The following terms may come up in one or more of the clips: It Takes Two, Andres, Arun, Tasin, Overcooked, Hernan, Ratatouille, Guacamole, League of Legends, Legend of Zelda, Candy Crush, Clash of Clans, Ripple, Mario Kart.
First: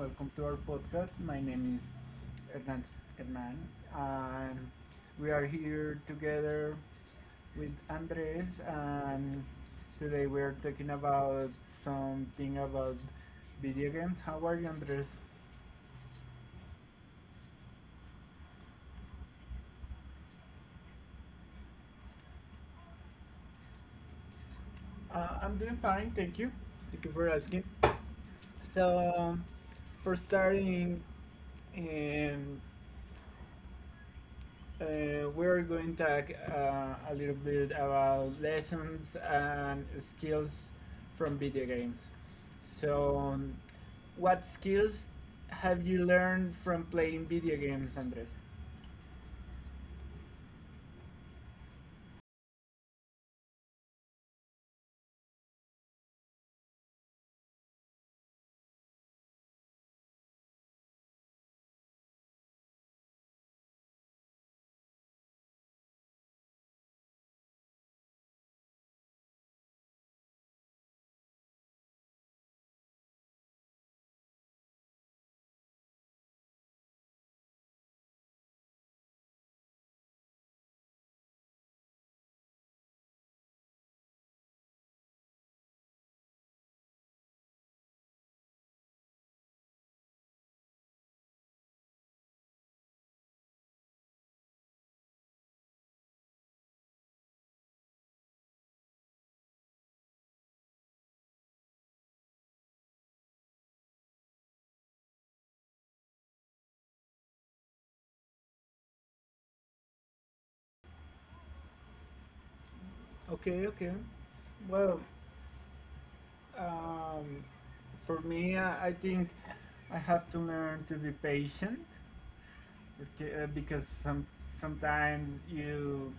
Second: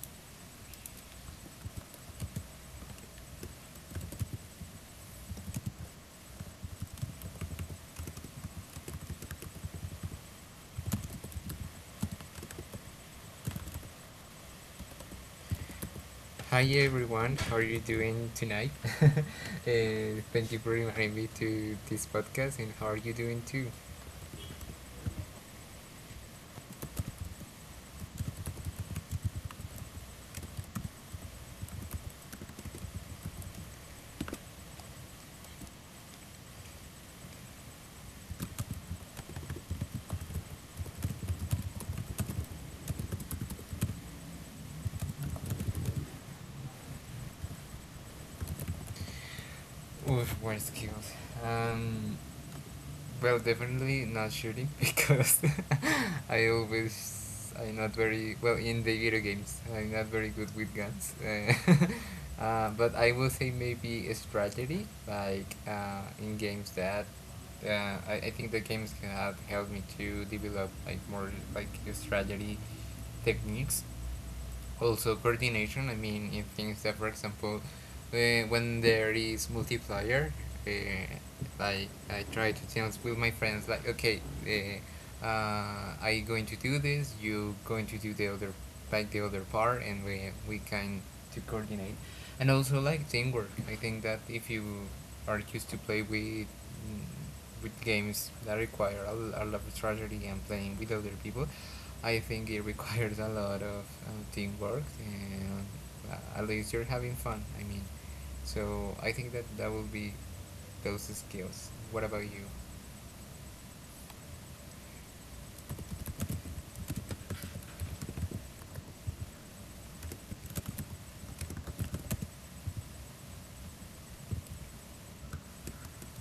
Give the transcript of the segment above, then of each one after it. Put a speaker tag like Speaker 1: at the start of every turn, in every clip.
Speaker 1: Welcome to our podcast. My name is Hernan, Hernan and we are here together with Andres. And today we are talking about something about video games. How are you, Andres?
Speaker 2: Hi everyone, how are you doing tonight? uh, thank you for inviting me to this podcast, and how are you doing too?
Speaker 1: I'm doing fine. Thank you. Thank you for asking. So, um, for starting, um, we're going to talk a little bit about lessons and skills from video games. So, um, what skills have you learned from playing video games, Andres?
Speaker 2: Oof, we're skilled. Um, Well, definitely not shooting because I'm not very well in the video games. I'm not very good with guns. But I will say maybe a strategy like in games that I think the games have helped me to develop like more like a strategy techniques, also coordination. I mean, in things that, for example, when there is multiplier, uh, like I try to tell with my friends like, okay, I going to do this, you going to do the other, like the other part, and we kind to coordinate, and also like teamwork. I think that if you are used to play with mm, with games that require a lot of strategy and playing with other people, I think it requires a lot of teamwork, and at least you're having fun. I mean, so I think that that will be those skills. What about you?
Speaker 1: Okay, okay. Well, um, for me, I think I have to learn to be patient, okay, because sometimes you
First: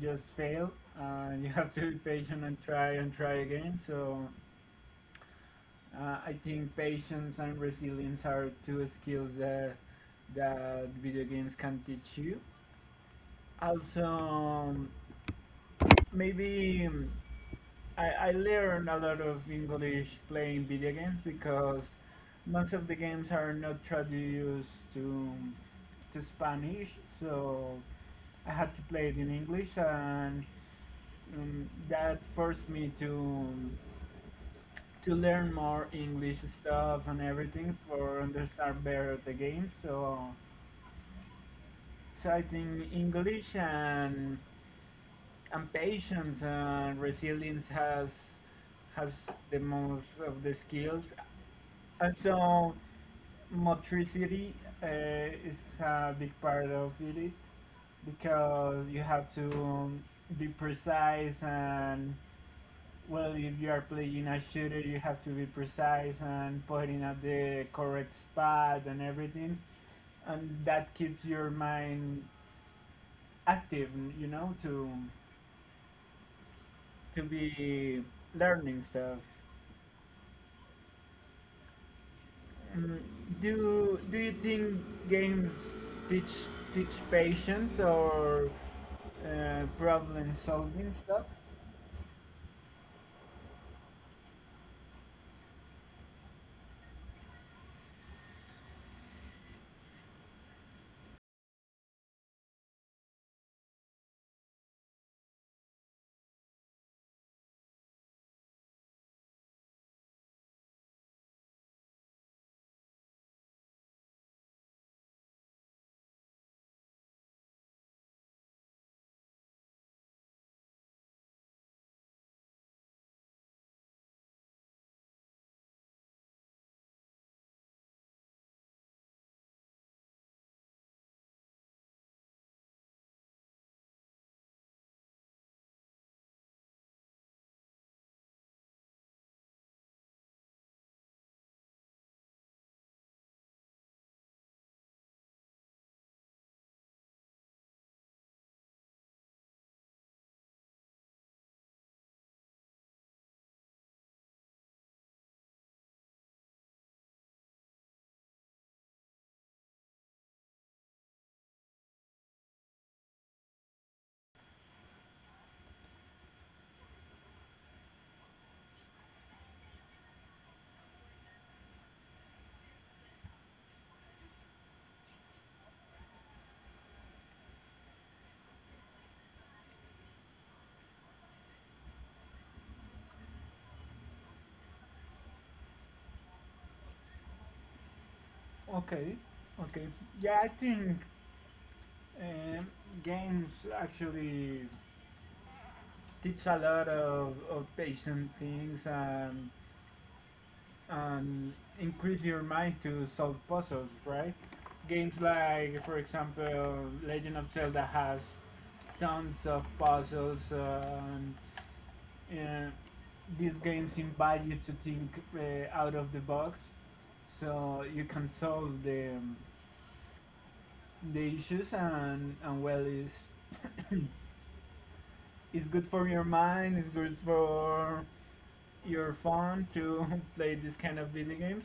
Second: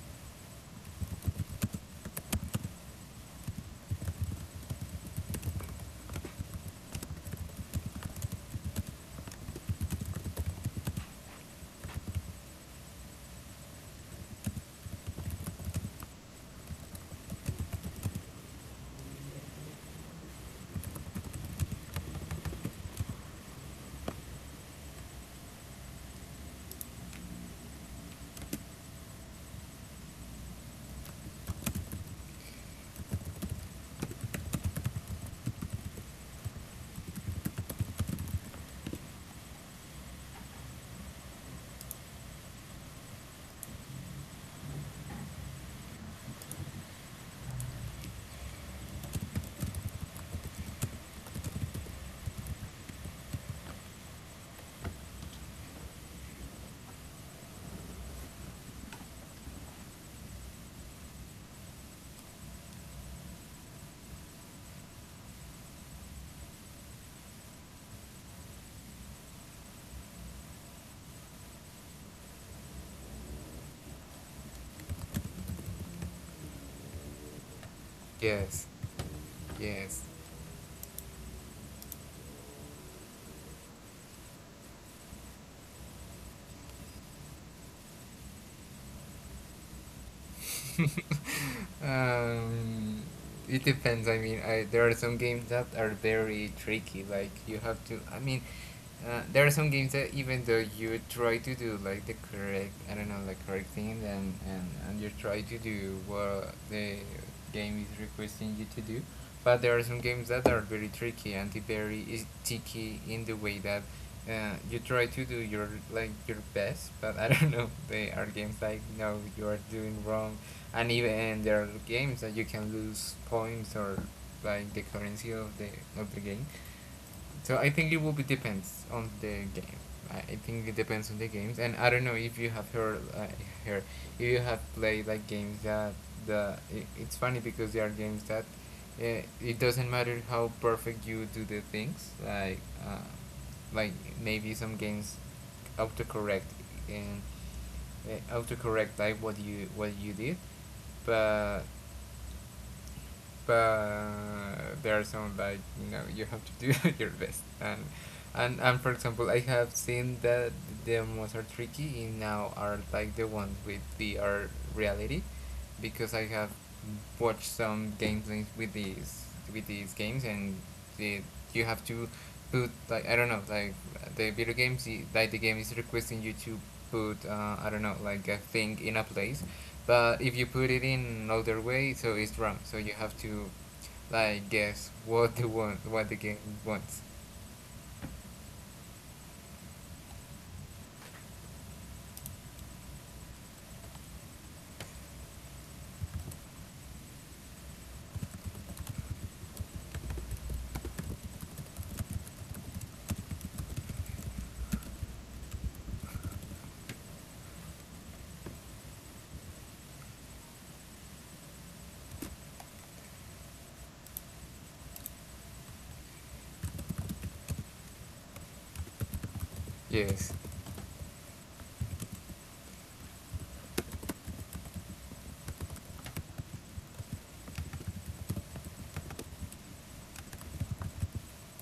Speaker 1: just fail. You have to be patient and try again. So I think patience and resilience are two skills that video games can teach you. Also, maybe I learned a lot of English playing video games because most of the games are not traduced to to Spanish, so I had to play it in English, and that forced me to learn more English stuff and everything for understand better the game. So I think English and patience and resilience has the most of the skills. Also, motricity is a big part of it because you have to be precise and well, if you are playing a shooter, you have to be precise and pointing at the correct spot and everything, and that keeps your mind active, you know, to be
Speaker 2: Yes,
Speaker 1: learning stuff.
Speaker 2: yes.
Speaker 1: Mm, do you think games teach teach patience or problem solving stuff?
Speaker 2: um, it depends. I mean, there are some games that are very tricky. Like you have to. I mean, there are some games that even though you try to do like the correct, I don't know, like correct thing, and you try to do what the game is requesting you to do, but there are some games that are very tricky and very tricky in the way that you try to do your best, but I don't know. They are games like, no, you are doing wrong, and even there are games that you can lose points or like the currency of the game. So I think it will be depends on the game. I think it depends on the games, and I don't know if you have heard if you have played like games that it's funny because there are games that it doesn't matter how perfect you do the things uh, like maybe some games autocorrect, and autocorrect like what you did, but there are some like, you know, you have to do your best, and for example, I have seen that the most are tricky in now are like the ones with VR reality, because I have watched some gameplays with these games, and the, you have to put like, I don't know, like the video games I- like the game is requesting you to put I don't know, like a thing in a place, but if you put it in another way, so it's wrong. So you have to like guess what the want, what the game wants.
Speaker 1: Okay, okay. Yeah, I think um games actually teach a lot of patient things and increase your mind to solve puzzles, right? Games like, for example, Legend of Zelda has tons of puzzles, and, and these games invite you to think out of the box so you can solve
Speaker 2: Yes,
Speaker 1: the issues, and well, it's, it's good for your mind, it's good for your phone to play this kind of video games.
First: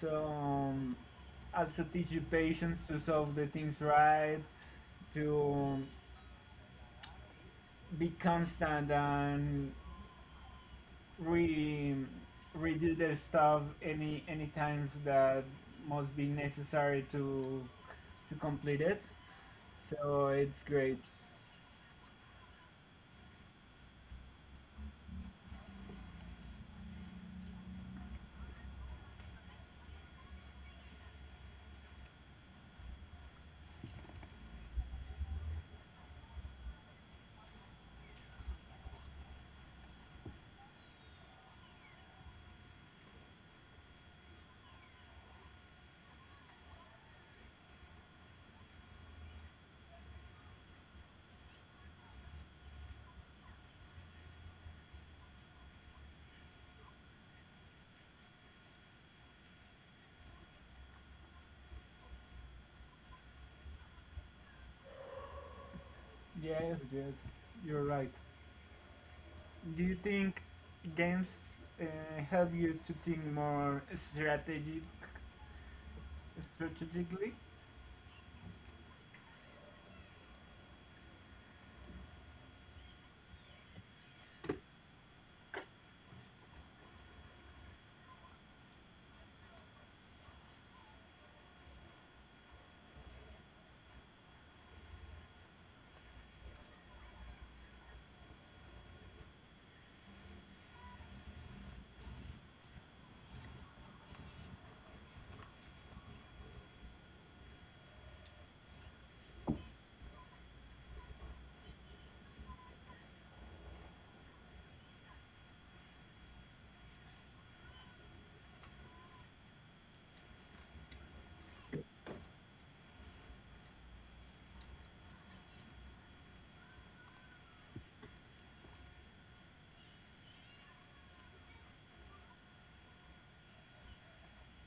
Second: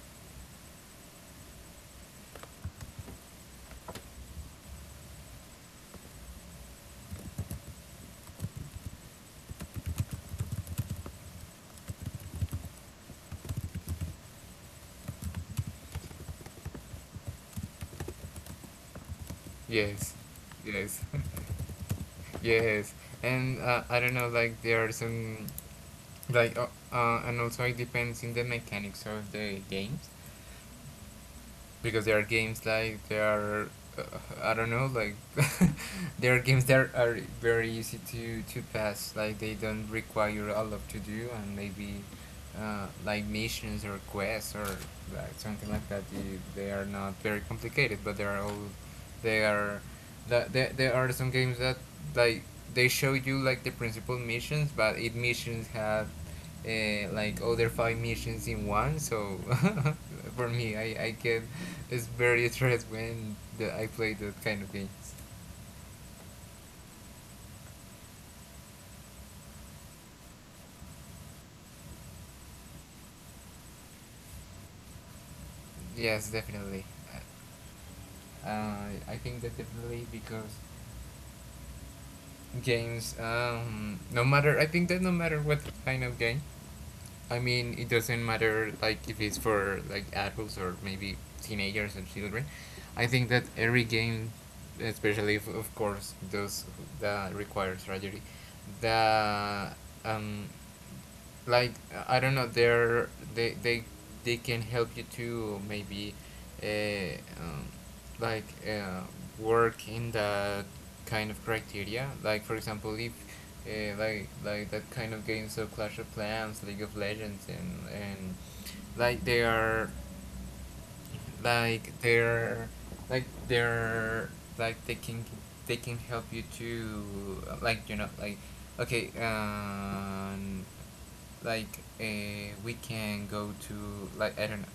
Speaker 1: So um, Also teach you patience to solve the things right, to be constant and re redo the stuff any times that must be necessary to complete it.
Speaker 2: yes,
Speaker 1: So it's
Speaker 2: yes,
Speaker 1: great.
Speaker 2: yes. And I don't know, like there are some like and also it depends in the mechanics of the games, because there are games like there are uh, I don't know, like there are games that are very easy to pass, like they don't require a lot to do, and maybe like missions or quests or like something like that. You, they are not very complicated, but they are all they are there are some games that like they show you like the principal missions, but it missions have like other five missions in one. So for me, I get it's very stressed when I play that kind of games.
Speaker 1: Yes, yes, you're right. Do you think games uh, help you to think more strategic
Speaker 2: Yes, definitely.
Speaker 1: strategically?
Speaker 2: I think that definitely, because games, no matter, I think that no matter what kind of game, I mean, it doesn't matter like if it's for like adults or maybe teenagers and children. I think that every game, especially if, of course, those that require strategy, the um, like, I don't know, they're they they they can help you to maybe uh, um, like uh, work in that kind of criteria. Like, for example, if that kind of games of Clash of Clans, League of Legends, and like they are like they're like they're like they can help you to like, you know, like, okay, like a we can go to like, I don't know,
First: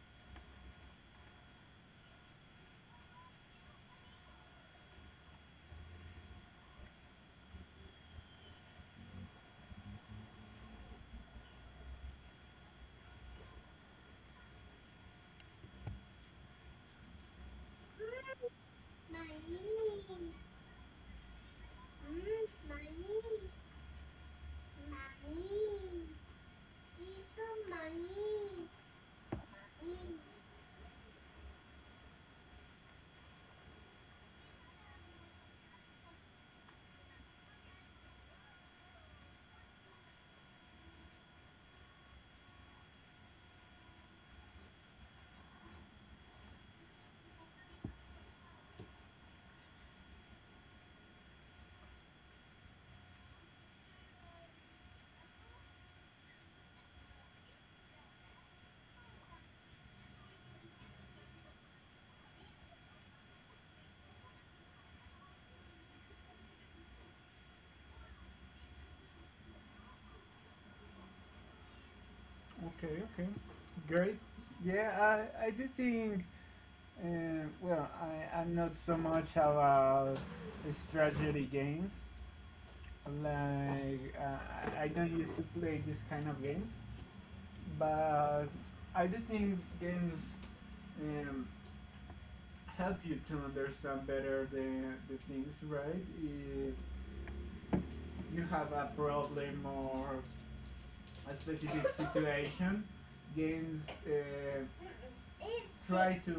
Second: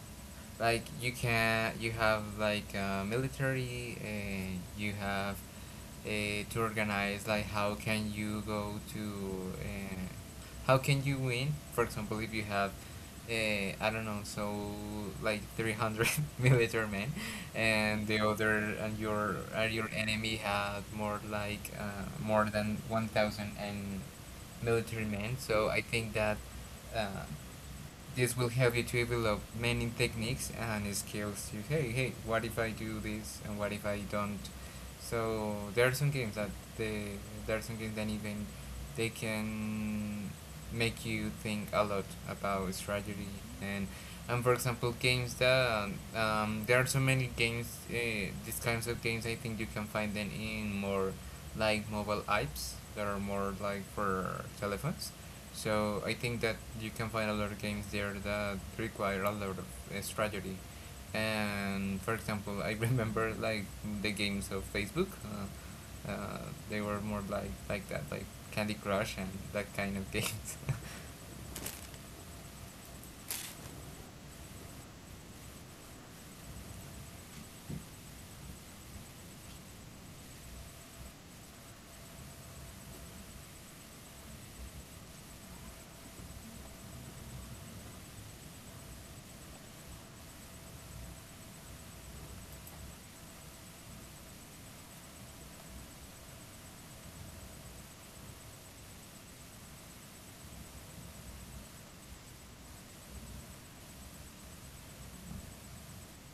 Speaker 2: like you can you have like military, and you have uh, to organize like how can you go to, uh, how can you win, for example, if you have uh, I don't know, so like 300 military men, and the other and
Speaker 1: Money,
Speaker 2: your
Speaker 1: mm,
Speaker 2: enemy had more like uh,
Speaker 1: money,
Speaker 2: more than
Speaker 1: money,
Speaker 2: 1,000 and military men. So I think that uh,
Speaker 1: little money,
Speaker 2: this will
Speaker 1: money.
Speaker 2: help you to develop many techniques and skills to, hey, hey, what if I do this and what if I don't? So there are some games that they there are some games that even they can make you think a lot about strategy. And for example, games that, there are so many games, these kinds of games, I think you can find them in more like mobile apps that are more like for telephones. So I think that you can find a lot of games there that require a lot of strategy, and for example, I remember like the games of Facebook, they were more like that, like Candy Crush and that kind of games.
Speaker 1: Okay, okay, great. Yeah, I do think, well, I, I'm not so much about strategy games. Like, I don't used to play this kind of games, but I do think games um, help you to understand better the things, right? Eh, you have a problem or a specific situation, games try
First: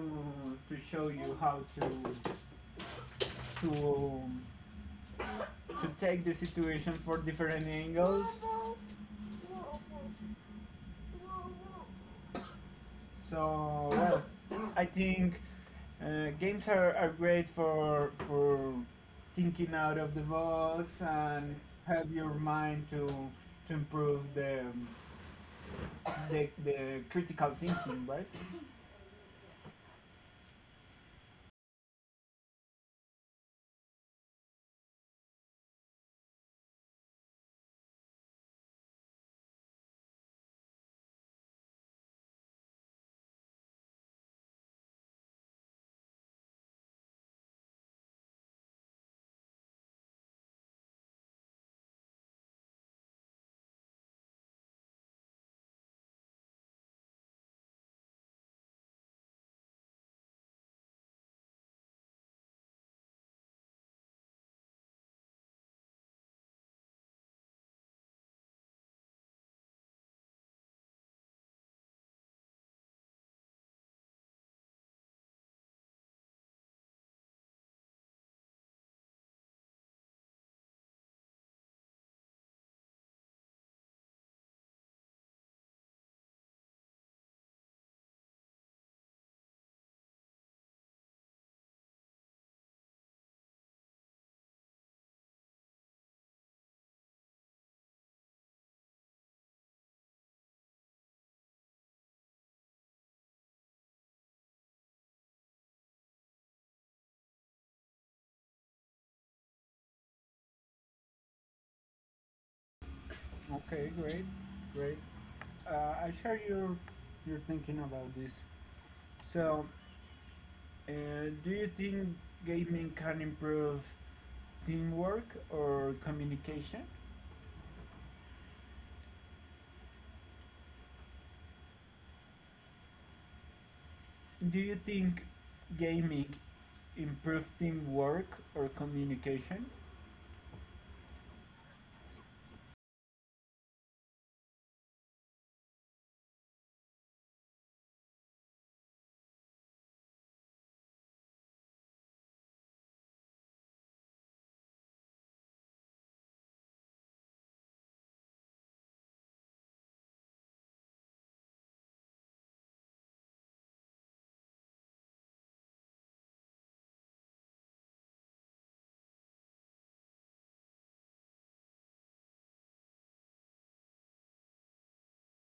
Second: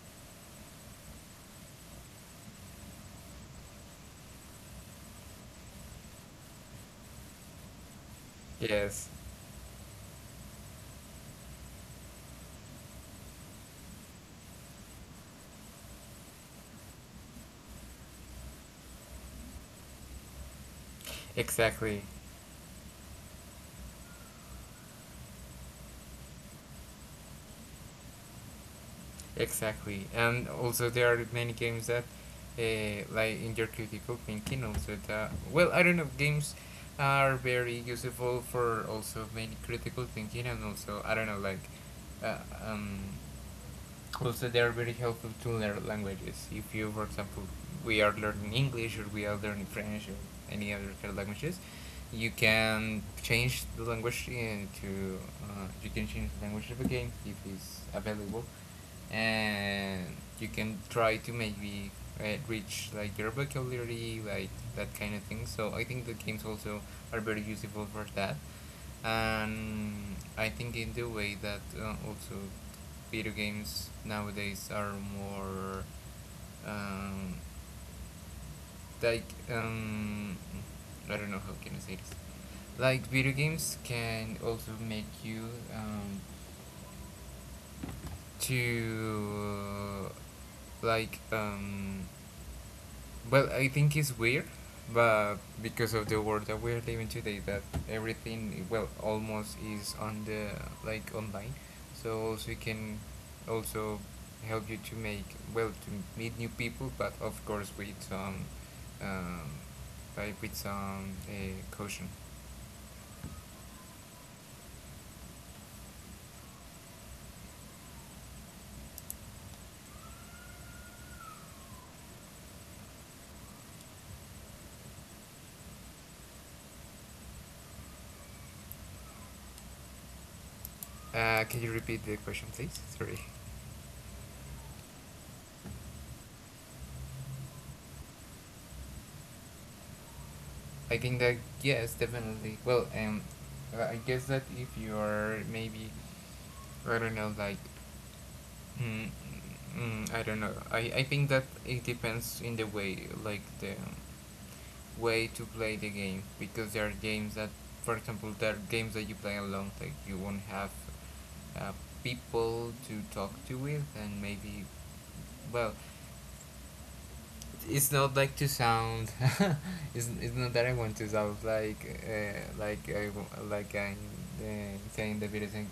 Speaker 1: to show you how to to um, to take the situation for different angles.
Speaker 2: Yes,
Speaker 1: So well, I think games are great for thinking out of the box and
Speaker 2: exactly.
Speaker 1: help your mind to improve the critical thinking, right?
Speaker 2: Exactly. And also, there are many games that like in your critical thinking, also. That, well, I don't know, games are very useful for also many critical thinking, and also I don't know, like uh, um also they are very helpful to learn languages. If you, for example, we are learning English, or we are learning French, or any other kind of languages, you can change the language into, you can change the language of a game if it's available, and you can try to maybe reach like your vocabulary, like that kind of thing. So I think the games also are very useful for that. And I think, in the way that, also, video games nowadays are more um, like um, I don't know, how can I say this? Like, video games can also make you um, to well, I think it's weird, but because of the world that we're living today, that everything, well, almost is on the like online, so also it can also help you to make, well, to meet new people, but of course with some, um, like with some caution.
Speaker 1: Okay, great, great. Uh, I share your thinking about this. So, uh, do you think gaming can improve teamwork or communication?
Speaker 2: Can you repeat the question, please? Sorry.
Speaker 1: Do you think gaming improve teamwork or communication?
Speaker 2: I think that, yes, definitely. Well, I guess that if you are maybe, I don't know, like Mm, I don't know. I think that it depends in the way to play the game, because there are games that, for example, there are games that you play alone, like you won't have uh, people to talk to with, and maybe, well, it's not like to sound it's not that I want to sound like like I'm uh, saying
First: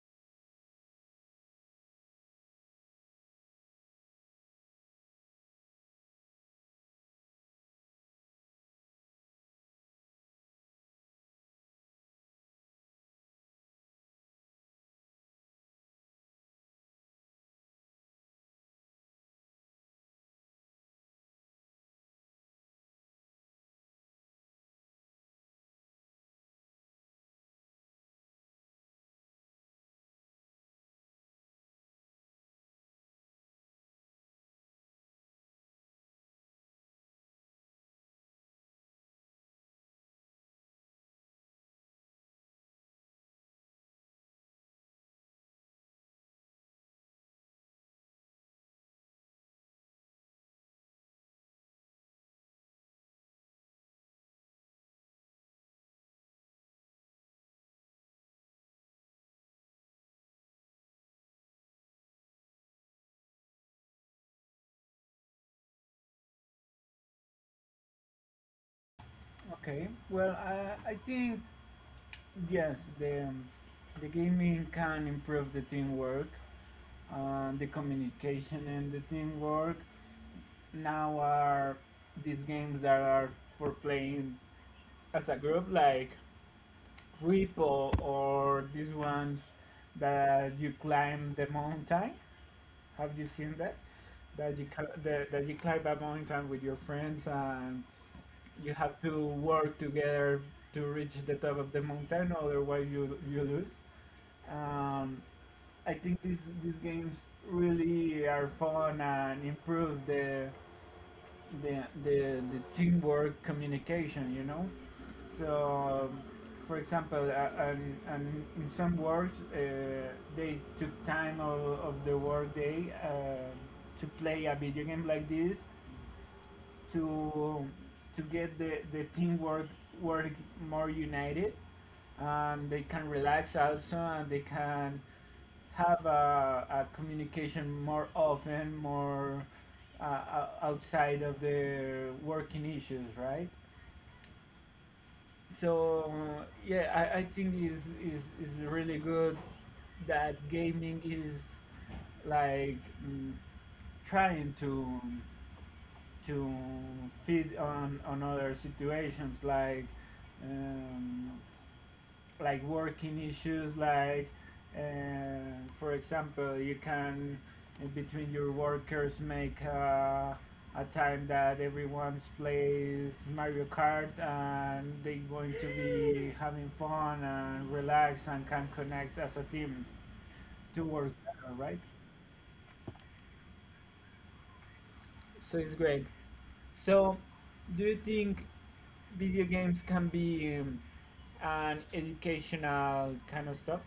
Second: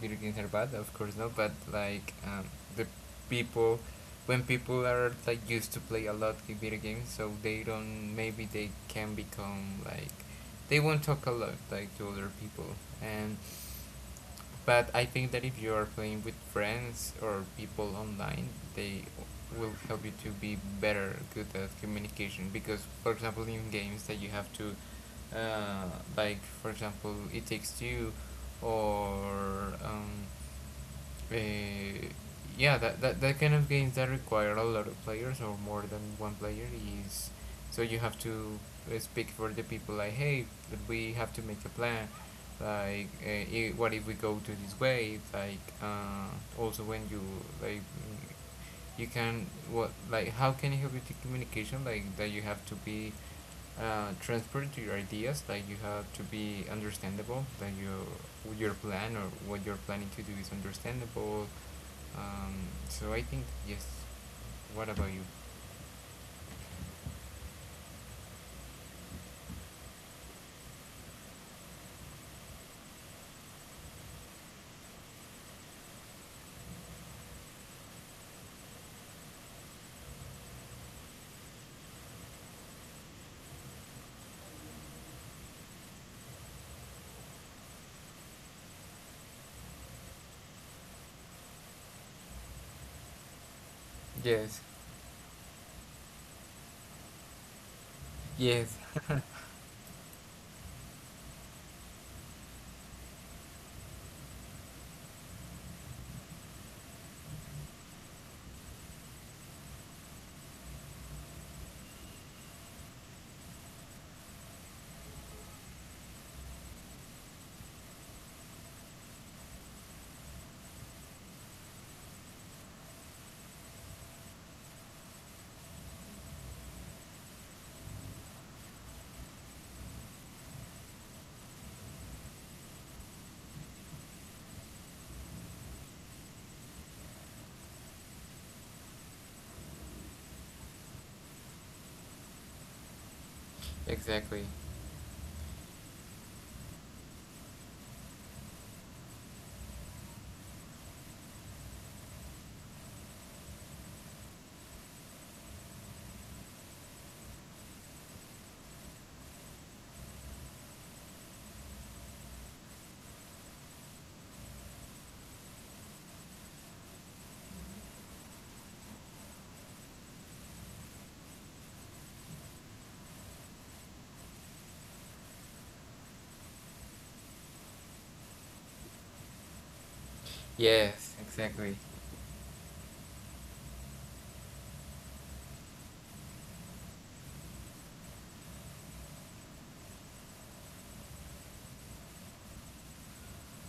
Speaker 2: video games are bad, of course not, but like, the people when people are like used to play a lot of video games, so they don't, maybe they can become like they won't talk a lot like to other people. And but I think that if you are playing with friends or people online, they will help you to be better good at communication. Because, for example, in games that you have to, uh, like, for example, It Takes Two or uh, yeah, that kind of games that require a lot of players or more than one player is, so you have to speak for the people like, hey, we have to make a plan, like what if we go to this way, like also when you like you can what like how can you help with the communication, like that you have to be transparent to your ideas, like you have to be understandable that your plan or what you're planning to do is understandable. um, so I think, yes. What about you?
Speaker 1: Okay. Well, I think yes. The gaming can improve the teamwork, the communication, and the teamwork now are these games that are for playing as a group, like Ripple or these ones that you climb the mountain. Have you seen that? That you
Speaker 2: Yes,
Speaker 1: cl- the, that you climb a mountain with your friends and you
Speaker 2: yes.
Speaker 1: have to work together to reach the top of the mountain, otherwise you you lose. Um, I think these games really are fun and improve the teamwork communication, you know, so for example and in some works they took time of the work day to play a video game like this to to get the teamwork work more united and they can relax also and they can have a communication more often, more uh, outside of their working issues, right?
Speaker 2: Exactly.
Speaker 1: So yeah, I think is really good that gaming is like mm, trying to fit on other situations um, like working issues like for example you can in between your workers make a time that everyone plays Mario Kart and they are going to be having fun and relax and can connect as a team to work
Speaker 2: Yes,
Speaker 1: better, right?
Speaker 2: exactly.
Speaker 1: So it's great. So do you think video games can be an educational kind of stuff?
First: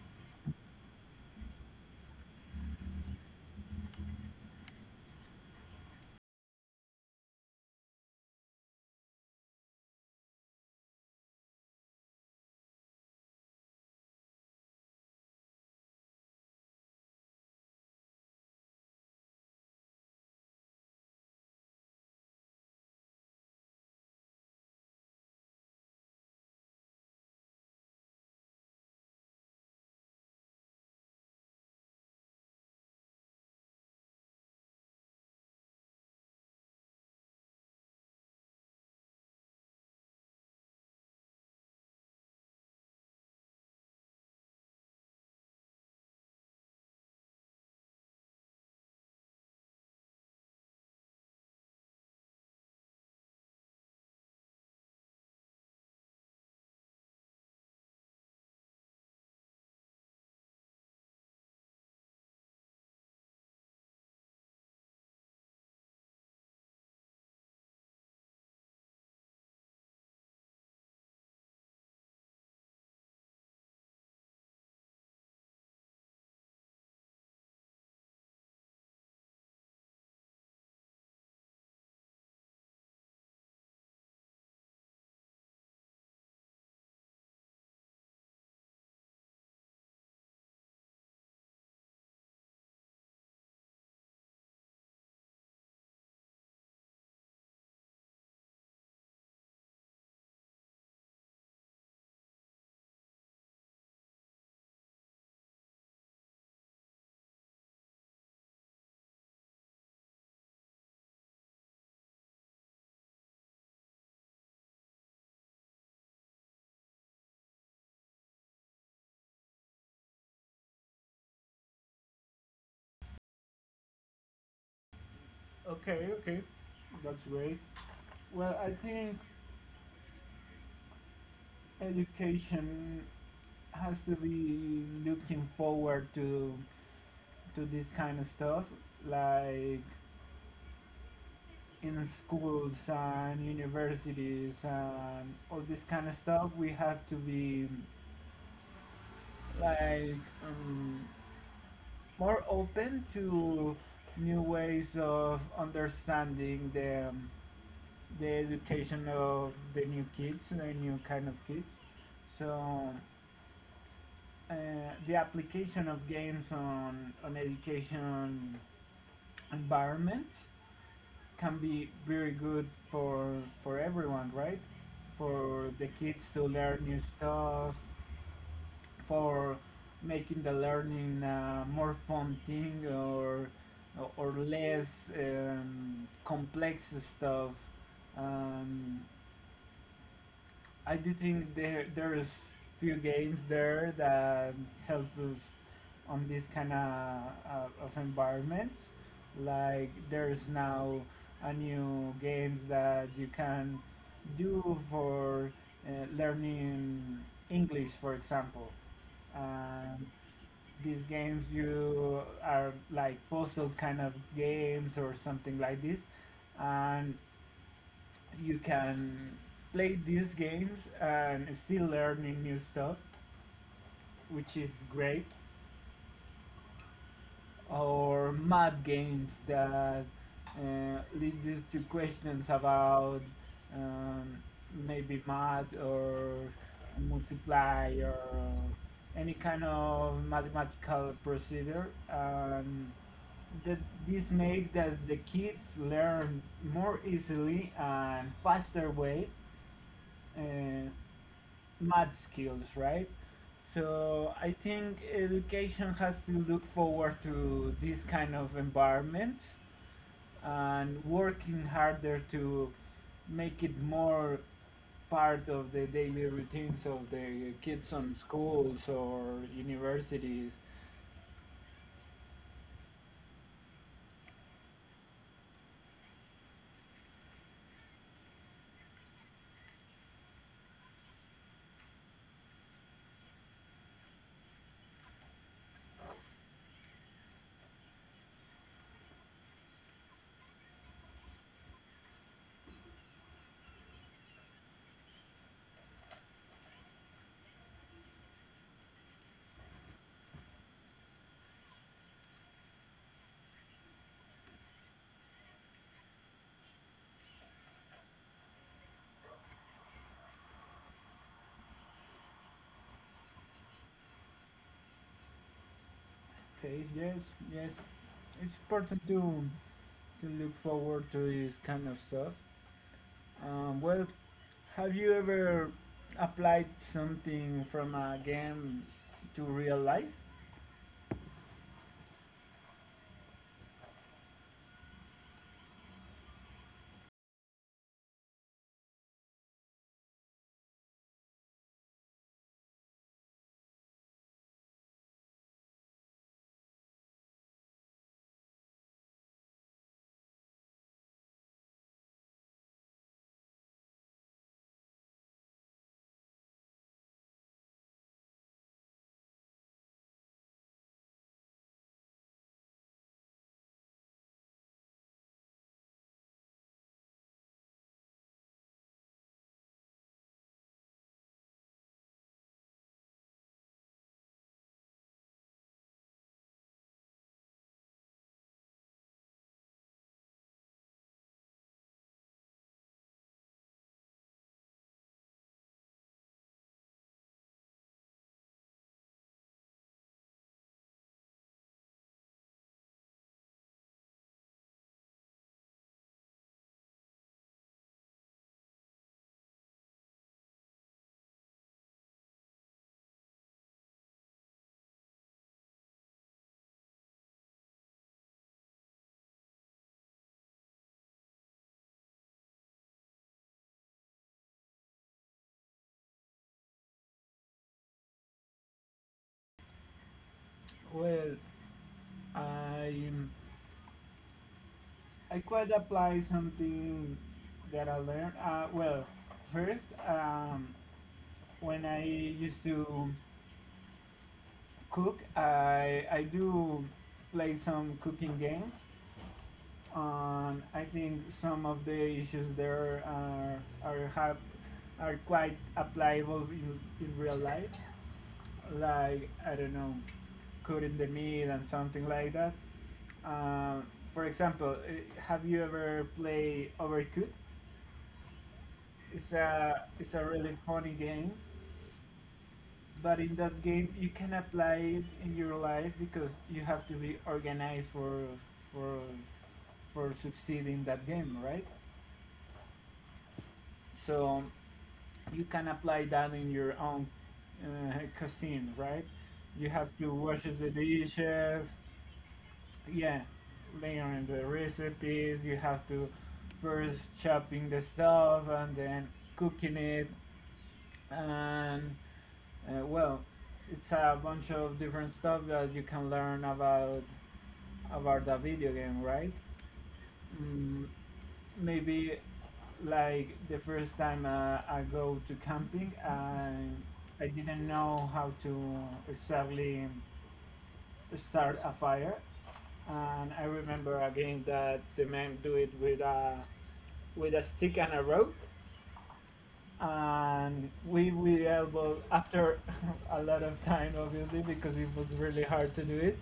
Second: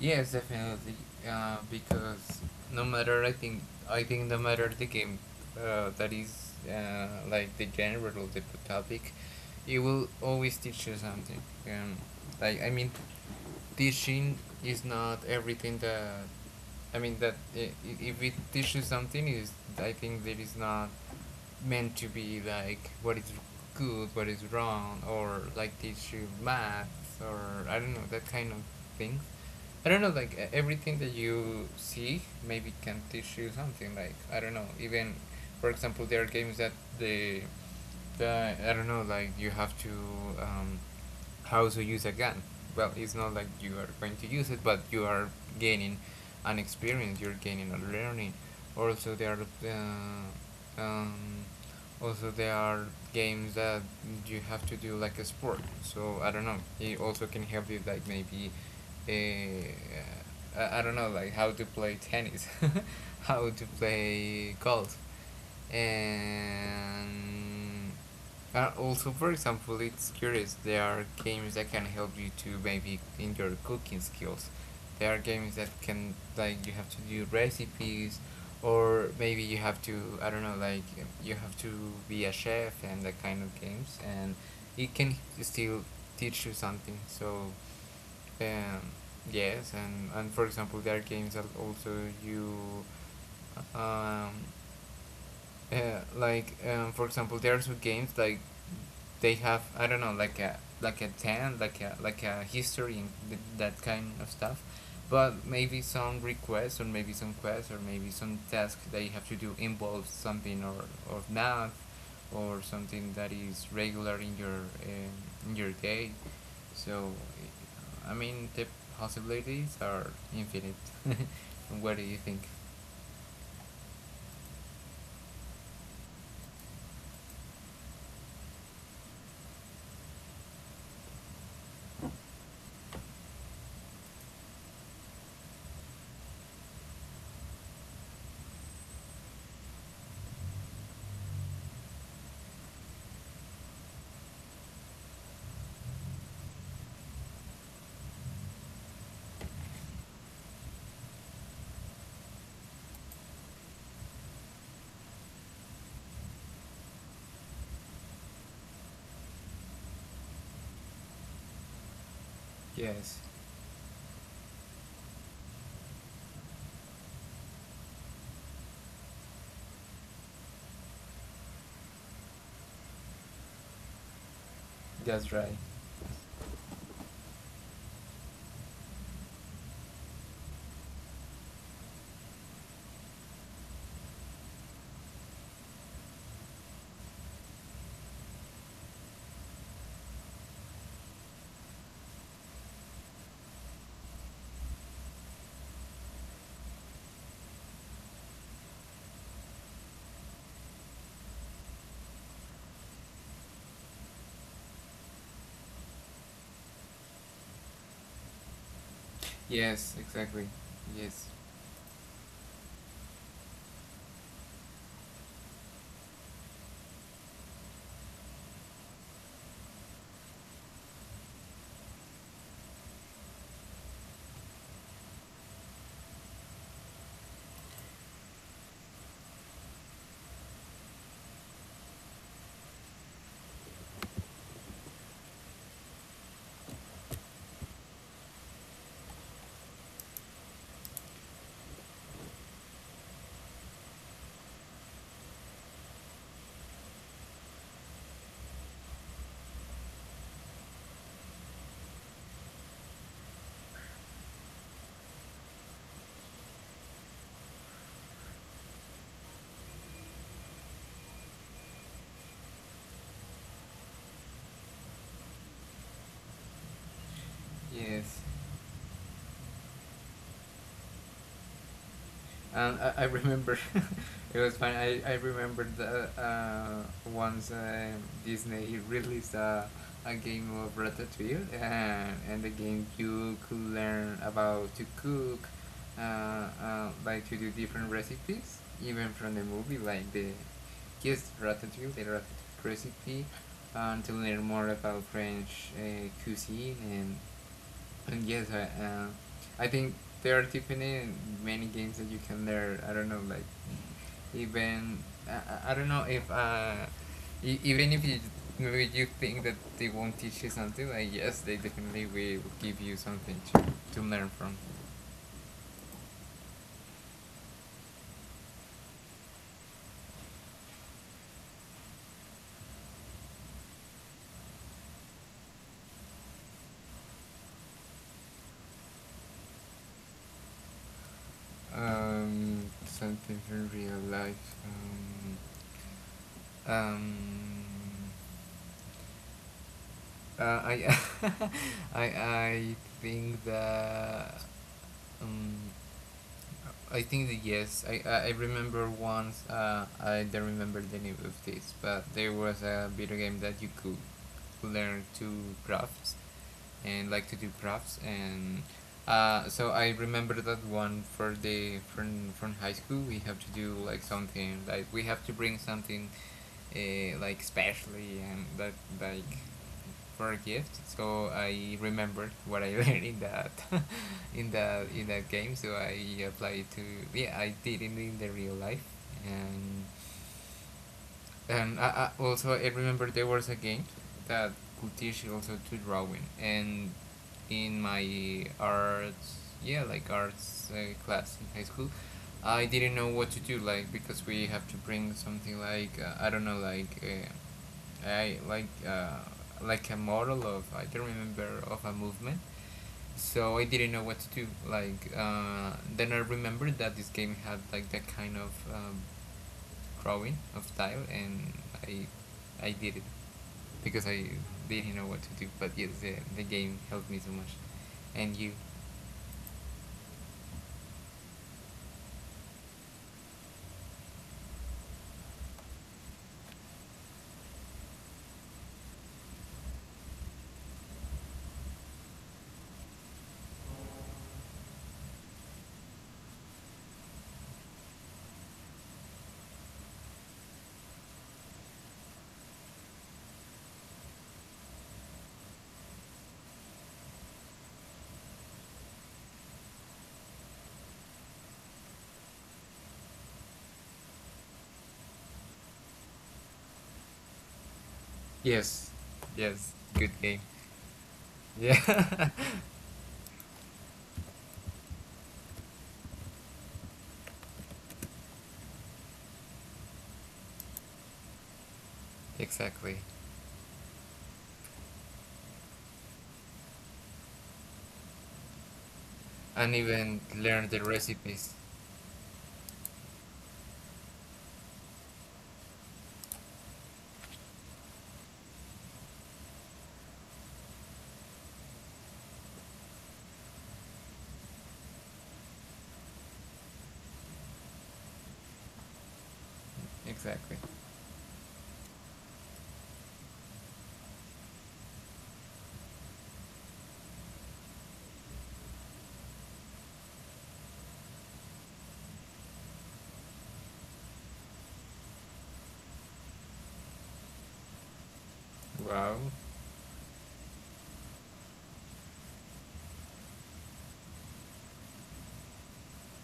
Speaker 2: Yes, definitely. Because no matter, I think no matter the game, that is like the genre or the topic, it will always teach you something. Um, like, I mean, teaching is not everything that. I mean that if it teaches something, is I think that is not meant to be like what is good, what is wrong, or like teach you math or I don't know, that kind of things. I don't know, like everything that you see maybe can teach you something. Like I don't know, even for example, there are games that the the I don't know, like you have to um, how to use a gun. Well, it's not like you are going to use it, but you are gaining an experience. You're gaining a learning. Also, there are uh, um, also there are games that you have to do like a sport, so I don't know, he also can help you like maybe eh, I don't know like how to play tennis, how to play golf, and also, for example, it's curious. There are games that can help you to maybe in your cooking skills. There are games that can, like you have to do recipes, or maybe you have to, I don't know, like you have to be a chef and that kind of games, and it can still teach you something. So, um, yes, and for example, there are games that also you um like for example, there are some games like they have, I don't know, like a tan like a history and that kind of stuff, but maybe some requests or maybe some quests or maybe some task that you have to do involves something, or math or something that is regular in your day. So I mean the possibilities are infinite. What do you think?
Speaker 1: Okay, okay, that's great. Well, I think education has to be looking forward to this kind of stuff, like in schools and universities and all this kind of stuff. We have to be like um, more open to new ways of understanding the education of the new kids, the new kind of kids. So
Speaker 2: Yes,
Speaker 1: uh, the application of games on education environment can be very good for everyone, right?
Speaker 2: that's right.
Speaker 1: For the kids to learn new stuff, for making the learning more fun thing or less complex stuff. Um, I do think there there is few games there that help us on this kind of environments. Like there's now a new games that you can do for uh, learning English, for example.
Speaker 2: Yes,
Speaker 1: Um,
Speaker 2: exactly.
Speaker 1: these
Speaker 2: Yes,
Speaker 1: games you are like puzzle kind of games or something like this, and you can play these games and still learning new stuff, which is great. Or math games that lead you to questions about um, maybe math or multiply or any kind of mathematical procedure. That this make that the kids learn more easily and faster way. Uh, math skills, right? So I think education has to look forward to this kind of environment and working harder to make it more part of the daily routines of the kids on
Speaker 2: yes.
Speaker 1: schools or universities.
Speaker 2: And I remember, it was fun. I remember the once Disney released a game of Ratatouille, and the game you could learn about to cook, like to do different recipes, even from the movie, like the just Ratatouille, the Ratatouille recipe, and to learn more about French cuisine and yes, I think there are definitely many games that you can learn. I don't know, like even I don't know if even if you maybe you think that they won't teach you something, like yes, they definitely will give you something to learn from.
Speaker 1: Okay, yes, yes. It's important to look forward to this kind of stuff. Well, have you ever applied something from a game to real life?
Speaker 2: Something from real life. Um, I I I think that. Um, I think that yes, I remember once, I don't remember the name of this, but there was a video game that you could learn to crafts and like to do crafts, and so I remember that one. For the, from high school, we have to do like something, like we have to bring something like specially, and that like for a gift. So I remembered what I learned in that in that game. So I applied to, yeah, I did it in the real life. and and I also, I remember there was a game that could teach you also to drawing, and in my arts, yeah, like arts class in high school, I didn't know what to do, like because we have to bring something like, I don't know, like I like a model of I don't remember of a movement, so I didn't know what to do. Like then I remembered that this game had like that kind of drawing of tile, and I I did it because I didn't know what to do. But yes, the game helped me so much. And you?
Speaker 1: Well, I I quite apply something that I learned. Well, first, when I used to cook, I do play some cooking games. I think some of the issues there are quite applicable in real life. Like I don't know, cutting the meat and something like that. Um, for example, have you ever played Overcooked?
Speaker 2: Yes, yes, good
Speaker 1: It's a
Speaker 2: game.
Speaker 1: really funny game,
Speaker 2: Yeah,
Speaker 1: but in that game you can apply it in your life because you have to be organized for for succeeding that game, right?
Speaker 2: exactly.
Speaker 1: So you can apply that in your own cuisine, right? You
Speaker 2: And
Speaker 1: have to
Speaker 2: even
Speaker 1: wash the
Speaker 2: learn the recipes.
Speaker 1: dishes, yeah, learn the recipes. You have to first chopping the stuff and then cooking it and well, it's a bunch of different stuff that you can learn about the video game, right?
Speaker 2: Exactly.
Speaker 1: mm, Maybe like the first time I go to camping i didn't know how to exactly start a fire and I remember a game that the man do it with a stick and a rope,
Speaker 2: Wow,
Speaker 1: and we were after a lot of time, obviously, because it was really hard to do it.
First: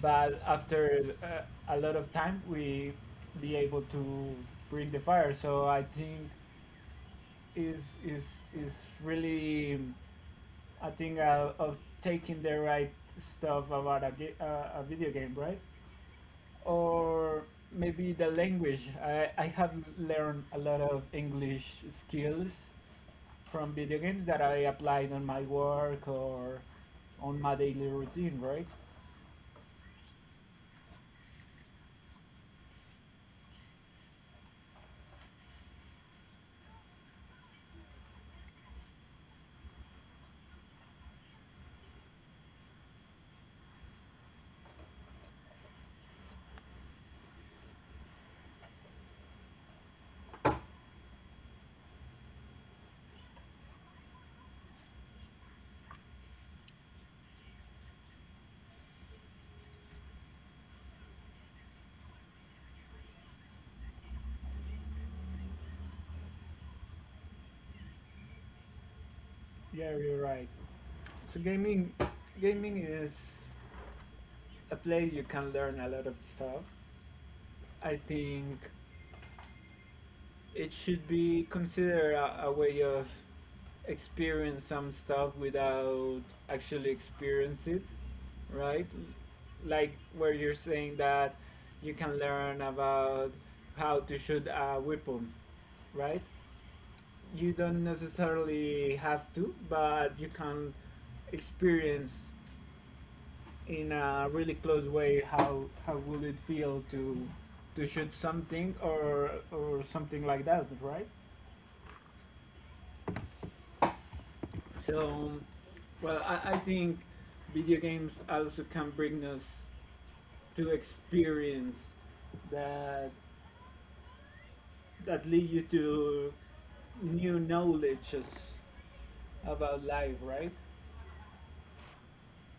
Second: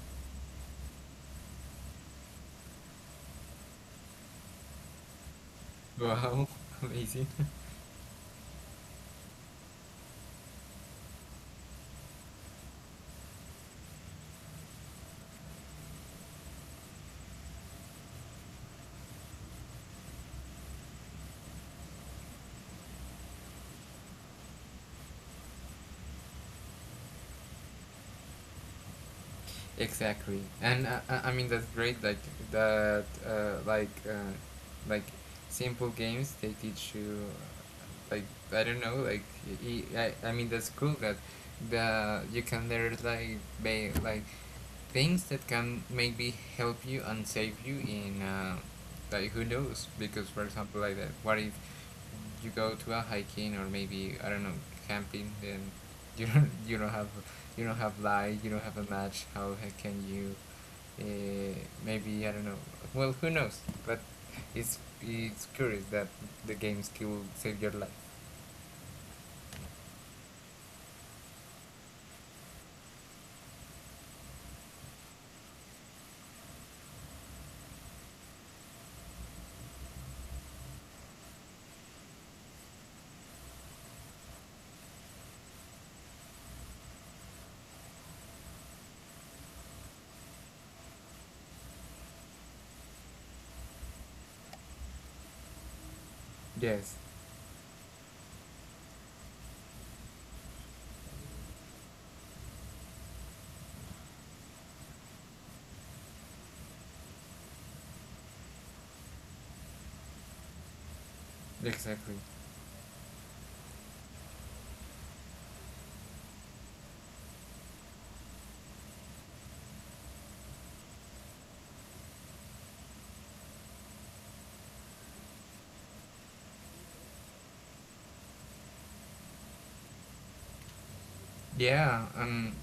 Speaker 1: But after a lot of time, we be able to bring the fire. So I think
Speaker 2: wow, amazing.
Speaker 1: is is is really I think of taking the right stuff about a video game, right? Or maybe the language. I have learned a lot of English skills from video games that I applied on my work or on my daily routine, right?
Speaker 2: Exactly, and I mean that's great. Like that, like simple games they teach you. Like I don't know, like I mean that's cool that the you can learn like like things that can maybe help you and save you in like who knows, because for example, like that, what if you go to a hiking or maybe I don't know camping, then you don't you don't have, you don't have light, you don't have a match, how can you uh, maybe I don't know, well who knows, but it's curious that the game skill save your life.
Speaker 1: Yeah, you're right. So gaming, gaming is a place you can learn a lot of stuff. I think it should be considered a way of experience some stuff without actually experience it, right? Like where you're saying that you can learn about how to shoot a weapon, right?
Speaker 2: Yes,
Speaker 1: You don't necessarily have to, but you can experience in a really close way how will it feel to shoot something or something like that, right?
Speaker 2: exactly.
Speaker 1: So well, I think video games also can bring us to experience that that lead you to new knowledges about life, right?
Speaker 2: Yeah,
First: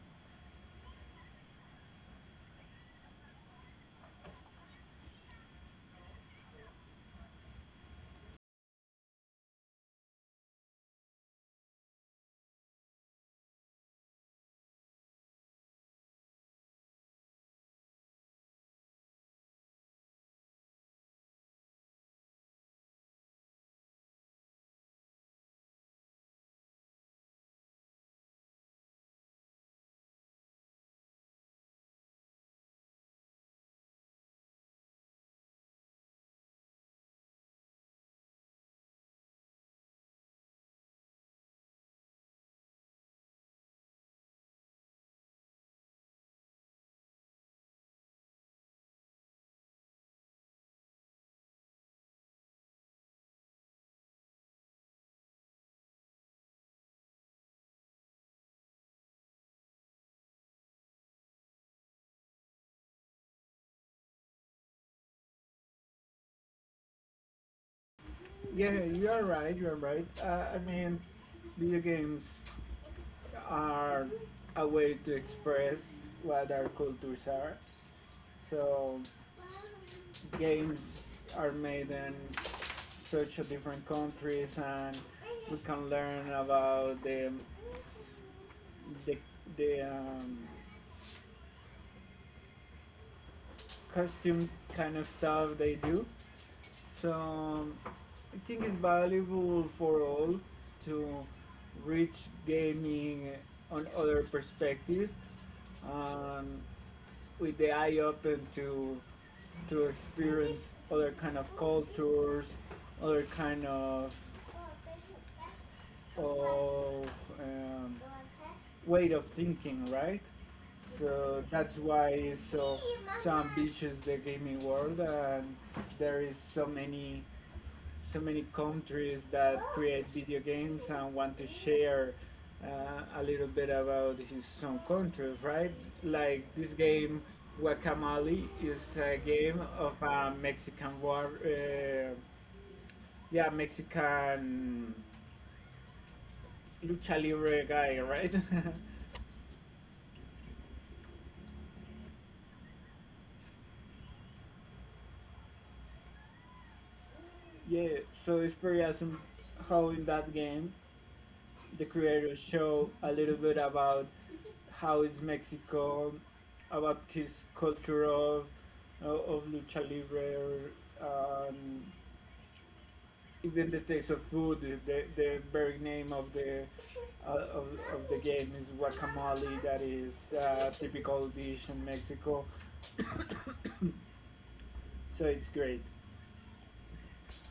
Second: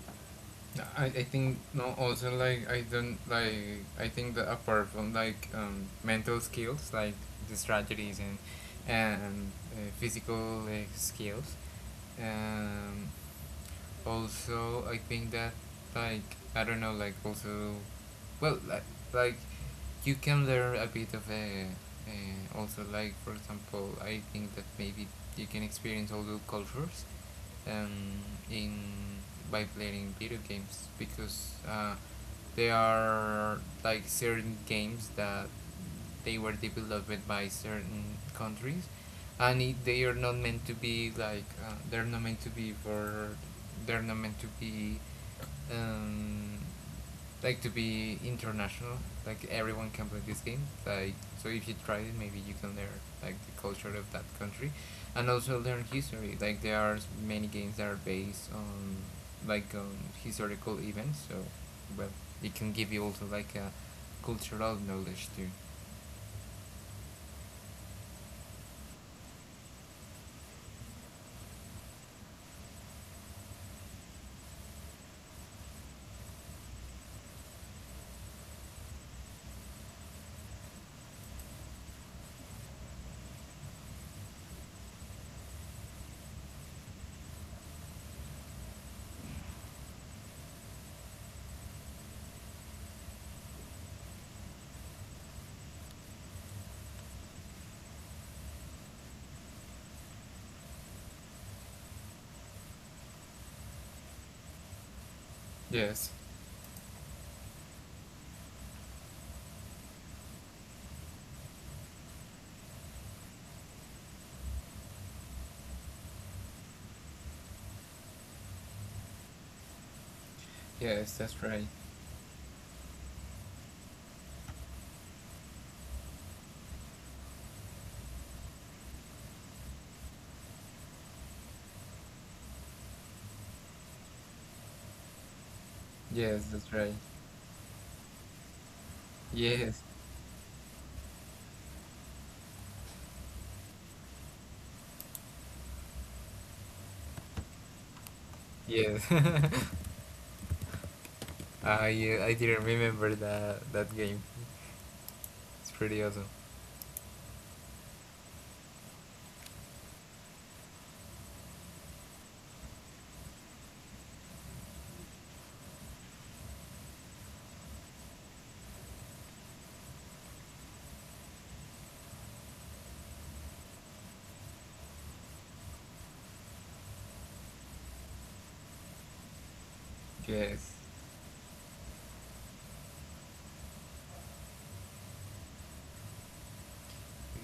Speaker 2: I think no, also like I don't like I think that apart from like mental skills like the strategies and physical like, skills, um, also I think that like I don't know like also well like you can learn a bit of a, also like for example I think that maybe you can experience all the cultures um in by playing video games, because there are like certain games that they were developed by certain countries, and it, they are not meant to be like they're not meant to be for they're not meant to be um, like to be international. Like everyone can play this game. Like so, if you try it, maybe you can learn like the culture of that country, and also learn history. Like there are many games that are based on like on historical events. So, well, it can give you also like a cultural knowledge too.
Speaker 1: Yeah, you're right. You're right. I mean, video games are a way to express what our cultures are. So games are made in such a different countries, and we can learn about the, the costume kind of stuff they do. So I think it's valuable for all to reach gaming on other perspectives
Speaker 2: Yes.
Speaker 1: um, with the eye open to experience other kind of cultures, other kind of um, way of thinking, right?
Speaker 2: Yes, that's
Speaker 1: So
Speaker 2: right.
Speaker 1: that's why it's so so ambitious the gaming world, and there is so many so many countries that create video games and want to share uh, a little bit about his own country, right?
Speaker 2: Yes,
Speaker 1: Like
Speaker 2: that's
Speaker 1: this
Speaker 2: right.
Speaker 1: game, Guacamole, is a game
Speaker 2: Yes.
Speaker 1: of a Mexican war, yeah, Mexican lucha libre guy, right?
Speaker 2: Yes. Ah, yeah, I didn't remember that that game. It's pretty awesome.
Speaker 1: yeah, so it's pretty awesome how in that game the creators show a little bit about how is Mexico about his culture of lucha libre, um, even the taste of food. The very name uh, of, of the game is guacamole. That is a
Speaker 2: Yes.
Speaker 1: typical dish in Mexico, so it's great.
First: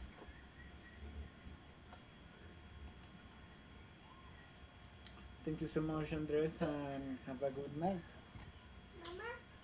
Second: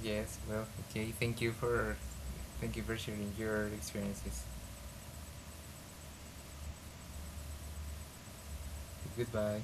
Speaker 2: Yes. Well. Okay. Thank you for sharing your experiences.
Speaker 1: Thank you so much, Andres, and have a good night. Mama.
Speaker 2: Goodbye.